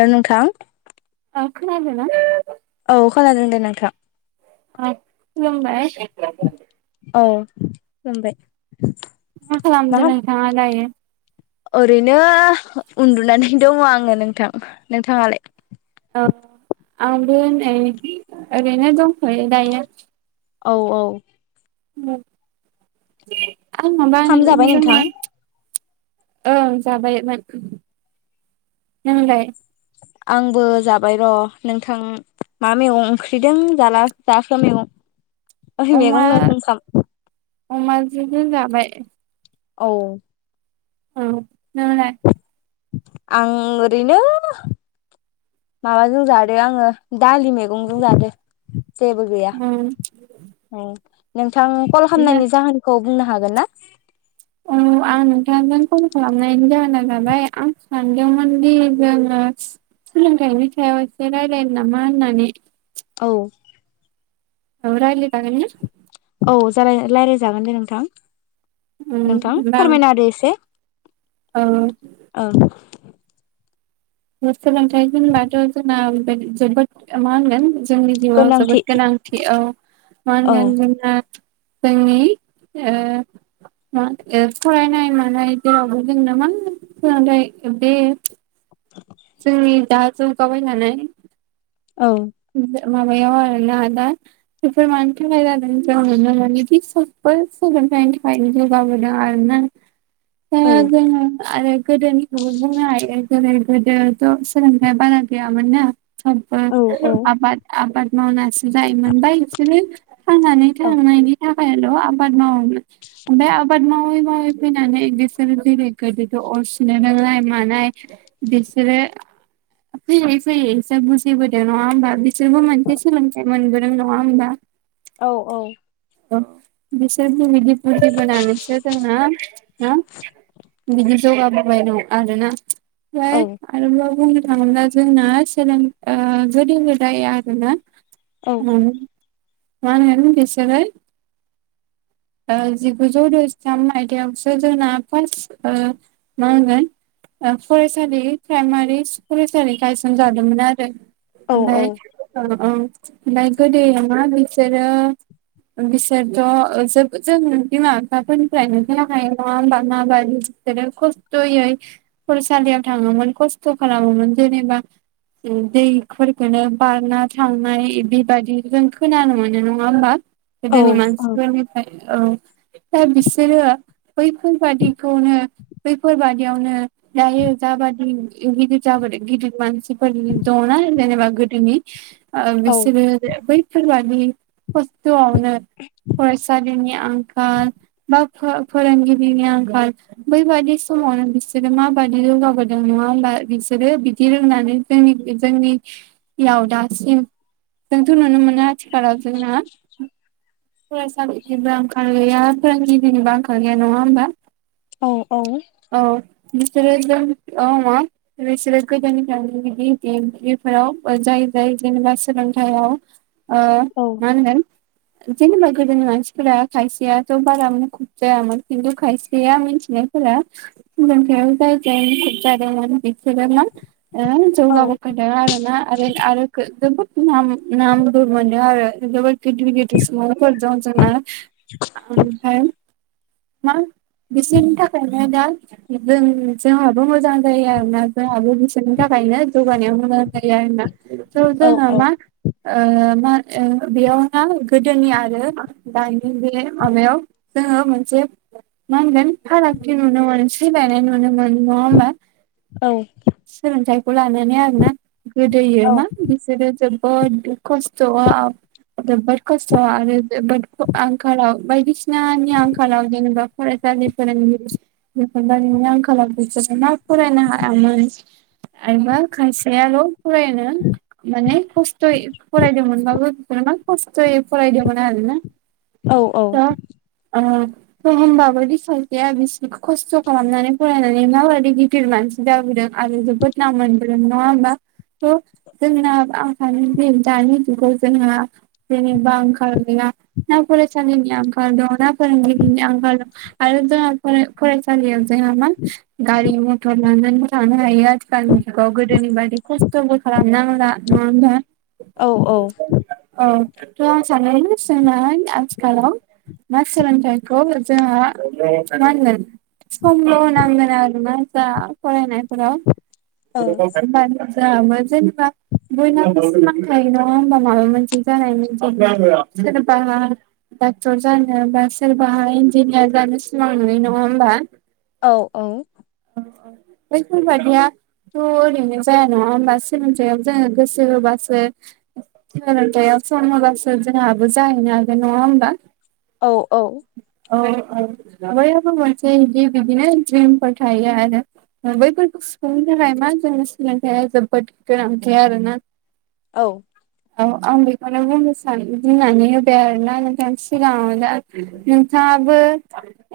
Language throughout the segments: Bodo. हेलौ नोंथां ओ खोनादोंना औ खोनादों दे नोंथां ओ खुलुमबाय औ खुलुमबाय मा खालामदों नोंथाङा दायो? ओरैनो उनदुनानै दङ आङो नोंथां, नोंथाङालाय? औ आंबो नै ओरैनो दंथ'यो दायो औ औ [unintelligible] आंनाबा खाम जाबाय नोंथां [unintelligible] ओं जाबायमोन, नोंलाय? आंबो जाबाय र' नोंथां मा मैगं ओंख्रिदों जाला जाखो मैगं ओ मैगं [unintelligible] खाम अमाजोंसो जाबाय। औ। औ नोंलाय आं ओरैनो माबाजों जादो आङो दालि मैगंजों जादो। जेबो गैया। ओं नोंथां कल जा खालामनायनि जाहोनखौ बुंनो हागोन ना? औ आं नोंथांजों कल खालामनायनि जाहोना जाबाय आं सानदोंमोन दि जोङो सोलोंथाइनि सायाव एसे रायलायनो नामा होननानै। औ। ओ रायलायजागोनने? औ जा रायलायजागोन दे नोंथां। ओम नोंथां होमबा आं फोरमायनाहोदो एसे। औ। ओं सोलोंथाइ होनबाथ' जोंना जोबोद मा होनगोन। जोंनि जिउआव गोनांथि जोबोद गोनांथि औ मा औ होनगोन। जोंनि ओ फरायनाय मानाय जेरावबो जोंनो मा सोलोंथाइ बे। खाबाय नानाय। औ। माबायाव आरोना दा बेफोर मानि थाखाय जादों जों नुनो बिदि गासैबो सोलोंथायनि थाखायनो जौगाबोदों आरोना? दा औ जोङो आरो। गोदोनिखौबो बुंनो हायो जेरै गोदोथ' सोलोंथाइ बारा गैयामोन ना। औ औ आबाद आबाद। मावनासो जाय मोनबाय बिसोरो थांनानै औ थांनायनि थाखाय। खायल' आबाद मावोमोन ओमफ्राय आबाद मावै मावै फैनानै बिसोरो गोदो गोदोथ' अरसुनो रोंनाय मानाय बिसोरो फैयै फैयै एसे बुजिबो नङा होमबा बिसोरबो मोनसे सोलोंथाइ मोनबोदों नङा होमबा। औ औ। बिसोर बिदि बुजि होनानैसो जोङो हो। बिदि जौगाबोबाय दं आरोना। औ जाय आरोबाव बुं दा जोंना सोलोंथाय आ गोदो-गोदाय आरोना औ उम मा होनगोन बेसेारो ओ जिगुजौ द'जिथाम मायथायाइयावसो जोंना फार्स्ट मा होनगोन फरायसालि प्राइमारि फरायसालि गायसनजादोंमोन आरो। औ ओमफ्राय नाय गोदोयो नंगौना बिसोरो बिसोरथ' जोब जों बिमा बिफाफोरनिफ्रायनो खोना खायो नङा होमबा माबायदि बिसोरो खस्थ'यै फरायसालियाव थाङोमोन खस्थ' खालामोमोन जेनेबा दैफोरखौनो बारना थांनाय बेबायादि जों खोनानो मोनो नङा होमबा गोदोनि औ मानसिफोरनि औ दा बिसोरो बैफोरबादिखौनो बैफोरबादियावनो जायो जाबादि गिदिर जाबोदो गिदिर मानसिफोरनि दङना जेनेबा गोदोनि आ औ बिसोरो बै सोरबादि खस्थ'आव [unintelligible] नि आंखाल बा फो फोरोंगिरिनि आंखाल बैबादि समावनो बिसोरो माबादि जौगाबोदों नङा होमबा बिसोरो बिदि रोंनानै जोंनि जोंनियाव दासिम जोंथ' नुनो मोनो आथिखालाव जोंना फरायसालिनिबो आंखाल गैया फोरोंगिरिनिबो आंखाल गैया नङा होमबा औ औ औ बिसोरो जों औ मा बिसोरो गोदोनिफ्राय [unintelligible] फोराव जाय जाय जेनेबा सोलोंथायाव ओ मा होनदों जेनेबा गोदोनि मानसिफोरा खायसेयाथ' बारा मुखुब जायामोन खिन्थु खायसेया मिनथिनायफोरा सोलोंथायाव जाय जाय मुखुब जादोंमोन बि [unintelligible] नाम नामबो मोनदों आरो जोबोथ गिदित गिदित सुबुंफोर दं जोंना ओमफ्राय मा बिसोरनि थाखायनो दा जों जोंहाबो मोजां जायो आरोना जोंहाबो बिसोरनि थाखायनो जौगानायाव मोजां जायो आरो ना [unintelligible] जोङो मा ओ ए बियावना गोदोनि आरो दानि बे माबायाव जोङो मोनसे मा होनगोन फारागथि नुनो मोनो सोलायनाय नुनो मोनो नङाहोमबा सोलोंथाय खौलानानै आरो ना गोदोयो मा बिसोरो जोब बोद खस्थ आव जोबोद खस्थ' आरो जोबोद आंखालाव बायदिसिनानि आंखालाव जेनेबा फरायसालि फोरोंगिरिफोरनि आंखालाव बिसोरो मा फरायनो हायामोन आरोबा खायसेयाल' फरायनो माने खस्थ'यै फरायदोंमोनबाबो [unintelligible] जायै फरायदोंमोन आरोना [unintelligible] होनबाबो बिसा बिफाया बिसोरखौ खस्थ' खालामनानै फरायनानै माबादि गिदिर मानसि जाबोदों आरो जोबोद नाम मोनबोदों नङा होमबा थ' जोंना [unintelligible] दानि जुगाव जोंहा जेनिबो आंखाल गैया ना फरायसालिनि आंखाल दं ना फोरोंगिरिनि आंखाल दं आरो जोंना फ फरायसालियाव जोंहा मा गारि मथर थानो हायो आरो दानि जुगाव गोदोनिबादि खस्थबो खालामलि नांला नांगा औ औ औ थ' आं सानो जोंना आथिखालाव ना सोलोंथाइखौ जोंहा मा होनगोन समल' होनांगोन आरोना जों फरायनाय हेल' माबा मोनसे जानायनि सोरबाहा डाक्टर जानो बा सोरबाहा इन्जिनियार जानो सिमां नुयो नङा होमबा औ औ बैफोरबादियाथ' ओरैनो जाया नङा होमबा सोलोंथाययाव जोङो गोसो होबासो सोलोंथायाव गोसो होबासो जोंहाबो जाहैनो हागोन नङा होमबा औ औ औ-औ बयहाबो मोनसे बिदि बिदिनो द्रिमफोर थायो आरो बैफोरखौ सुफुंनो थाखाय मा जोंनि सोलोंथाइया जोबोद गोनांथि आरोना औ औ आंबो माने बुंनो सानो बुंनानै होबाय आरोना नोंथां सिगाङाव दा नोंथाङाबो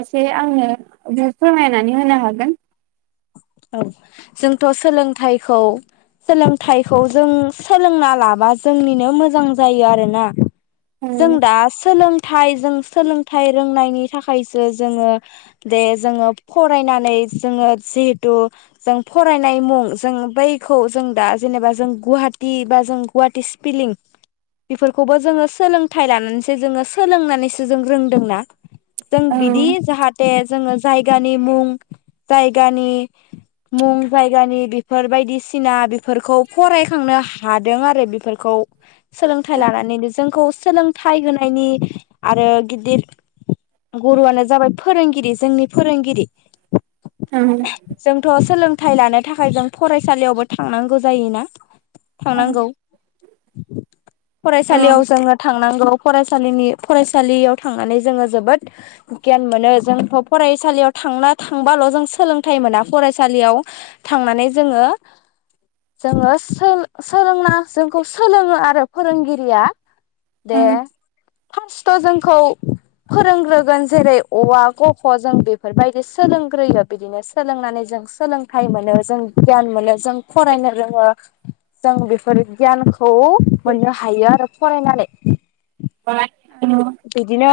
एसे आंनो फोरमायनानै होनो हागोन औ जोंथ' सोलोंथाइखौ सोलोंथाइखौ जों सोलोंना लाबा जोंनिनो मोजां जायो आरोना जों दा सोलोंथाइ जों सोलोंथाइ रोंनायनि थाखायसो जोङो दे जोङो फरायनानै जोङो जि तु जों फरायनाय मुं जों बैखौ जों दा जेनेबा जों गुहाटी बा जों गुवाटि स्पिलिं बेफोरखौबो जोङो सोलोंथाइ लानानैसो जोङो सोलोंनानैसो जों रोंदोंना जों औ बिदि जाहाथे जोङो जायगानि मुं जायगानि मुं जायगानि बेफोर बायदिसिना बेफोरखौ फरायखांनो हादों आरो बेफोरखौ सोलोंथाइ लानानैनो जोंखौ सोलोंथाइ होनायनि आरो गिदिर गुरुआनो जाबाय फोरोंगिरि जोंनि फोरोंगिरि औ थाय लानो थाखाय जों फरायसालियावबो थांनांगौ जायोना औ थांनांगौ [inaudible] औ फरायसालियाव जोङो थांनां फरायसालिनि फसालियाव थांनानै जोङो जोबोद गियान मोनो जोंथ' फरायसालियाव थांना थांबाल' जों सोलों लोंथाय मोना फरायसालियाव थांनानै जोङो जोङो सो सोलोंना जोंखौ सोलोङो आरो फोरोंगिरिया दे फार्स्टाव जोंखौ फोरोंग्रोगोन जेरै अ आ क ख जों बेफोरबायदि सोलोंग्रोयो बिदिनो सोलोंनानै जों सोलोंथाइ मोनो जों गियान मोनो जों फरायनो रोङो जों बेफोर गियानखौ मोननो हायो आरो फरायनानै [inaudible] बिदिनो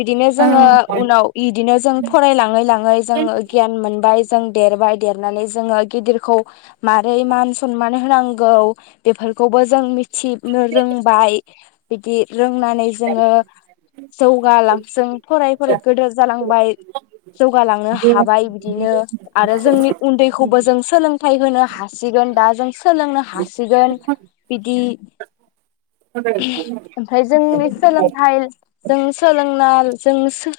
बिदिनो जोङो उनाव इदिनो जों फरायलाङै लाङै जोङो गियान मोनबाय जों देरबाय देरनानै जोङो गिदिरखौ मारै मान सनमान होनांगौ बेफोरखौबो जों मि थिनो रोंबाय बिदि रोंनानै जोङो जौ [unintelligible] जों फराय फरायै गोदोर जालांबाय। जौगालांनो हाबाय बिदिनो आरो जोंनि उन्दैखौबो जों सोलों फोथाय होनो हासिगोन दा जों सोलोंनो हासिगोन बिदि। ओमफ्राय जोंनि [unintelligible] सोलोंथाइ जों सोलोंना जों सो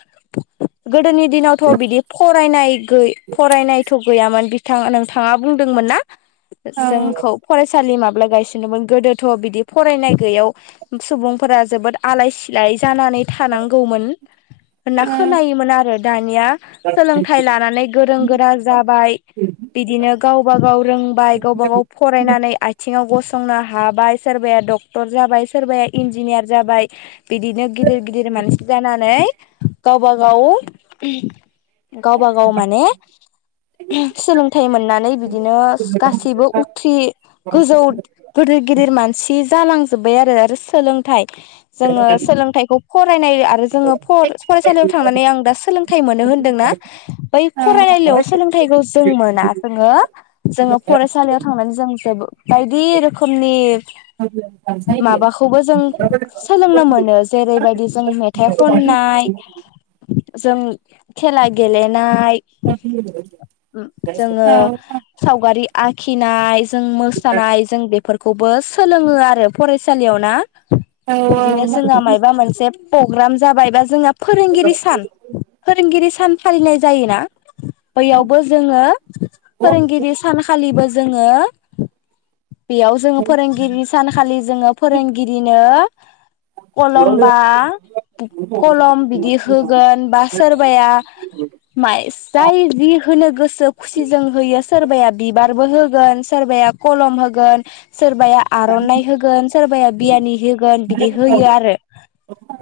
गोदोनि दिनावथ' बिदि फरायनाय गै फरायनायथ' गैयामोन। नोंथाङा नोंथाङा बुंदोंमोन ना? जोंखौ फरायसालि मा ब्ला गायसिनोमोन गोदोथ' बिदि फरायनाय गैयैयाव सुबुंफोरा जोबोद आलाय-सिलाय जानानै थानांगौमोन होनना मिथिगौ खोनायोमोन आरो दानिया सोलोंथाइ लानानै गोरों गोरा जाबाय बिदिनो गावबा गाव रोंबाय गावबा गाव फरायनानै आथिङाव गसं संनो हाबाय सोरबाया डक्टर जाबाय सोरबाया इन्जिनियार जाबाय बिदिनो गिदिर मानसि जानानै गावबा गाव [unintelligible] गावबा गाव माने सोलोंथाइ मोननानै बिदिनो गासैबो उथ्रि गोजौ गिदिर गिदिर मानसि जालांजो जोबबाय आरो आरो सोलोंथाइ जोङो सोलोंथाइखौ फरायनाय आरो जोङो फरायसालियाव थांनानै आं दा सोलोंथाइ मोनो होनदोंना बै फरायनायलयाव सोलोंथाइखौ जों मोना जोङो जोङो फरायसालियाव थांनानै जों जेबो बायदि रोखोमनि माबाखौबो जों सोलोंनो मोनो जेरैबा उम मेथाइ खननाय जों खेला गेले नाय जोङो सावगारि आखिनाय जों मोसानाय जों बेफोर खौबो सोलोङो आरो फरायसालियाव ना? बिदिनो जोंहा मायबा मोनसे प्रग्राम जाबाय बा जोंहा फोरोंगिरि सान फोरोंगिरि सान फालिनाय जायोना? बैयावबो जोङो फोरोंगिरि सानखालिबो जोङो बेयाव जोङो फोरोंगिरि सानखालि जोङो फोरोंगिरिनो कलम बा कलम बिदि होगोन बा सोरबाया मा जाय जि होनो गोसो खुसिजों होयो सोरबाया बिबारबो होगोन सोरबाया कलम हो गोन सोरबाया आर'नाइ होगोन सोरबाया बियानि होगोन बिदि होयो आरो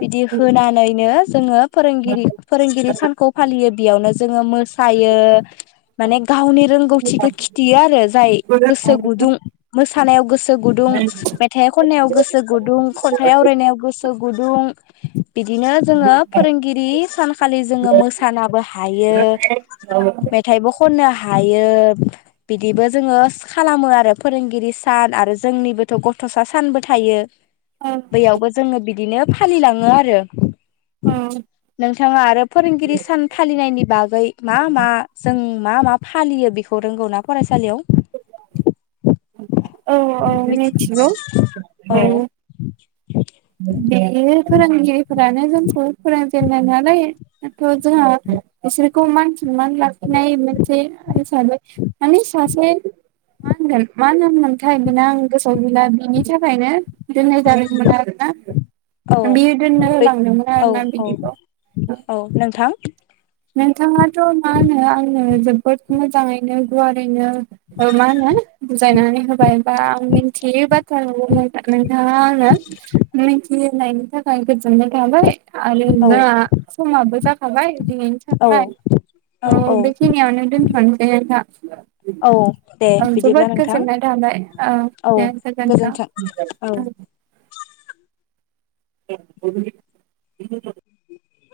बिदि होनानैनो जोङो फोरोंगिरि फोरोंगिरि सानखौ फालियो बेयावनो जोङो मोसा यो माने गावनि रोंगौथिखौ खिथियो आरो जाय गोसो गुदुं सानायाव गोसो गोसो गुदुं मेथाइ खननायाव गोसो गुदुं खनथाइ आवरायनायाव गोसो गुदुं [unintelligible] बिदिनो जोङो फोरोंगिरि सानखालि जोङो मोसानाबो हायो मेथाइबो खननो हा हायो बिदिबो जोङो खालामो आरो फोरोंगिरि गिरि सान आरो जोंनिबोथ गथसा सानबो थायो। बैयावबो जोङो बिदिनो फालिलाङो आरो नोंथाङा आरो फोरोंगिरि सान फालिनायनि बागै मा मा जों मा मा फालियो बेखौ रोंगौ ना फरायसालियाव? [inaudible] औ औ मिथि मिथिगौ औ बेयो फोरोंगिरि दानो जोंखौ फोरोंजेननाय नालाय दाथ जोंहा बिसोरखौ मान सनमान लाखिनाय मोनसे हिसाबै माने सासे मा होनगोन मा होनथाय बेना आं गोसोआव गैला बिनि थाखायनो दोननाय जादोंमोन आरो औ ना बियो दोननो बे होलांदोंमोन आरो औ ना औ बिदिखौ। औ नोंथां नोंथाङाथ मा होनो आंनो जोबोद मोजाङैनो गुवारैनो औ मा होनो बुजाय होबाय बा आं मिथियि बाथ्राफोरखौ नोंथाङा आंनो मिथियो होनायनि थाखाय गोजोननाय थाबाय आरो औ हा समाबो जाखाबाय दिनै औ फाय औ बेखिनियावनो दोनथनिसै बिथा औ दे औ बिदिब्ला जोबोद नोंथां गोजोननाय थाबाय औ दे गोजोन्थों गोजोनथों। औ [inaudible]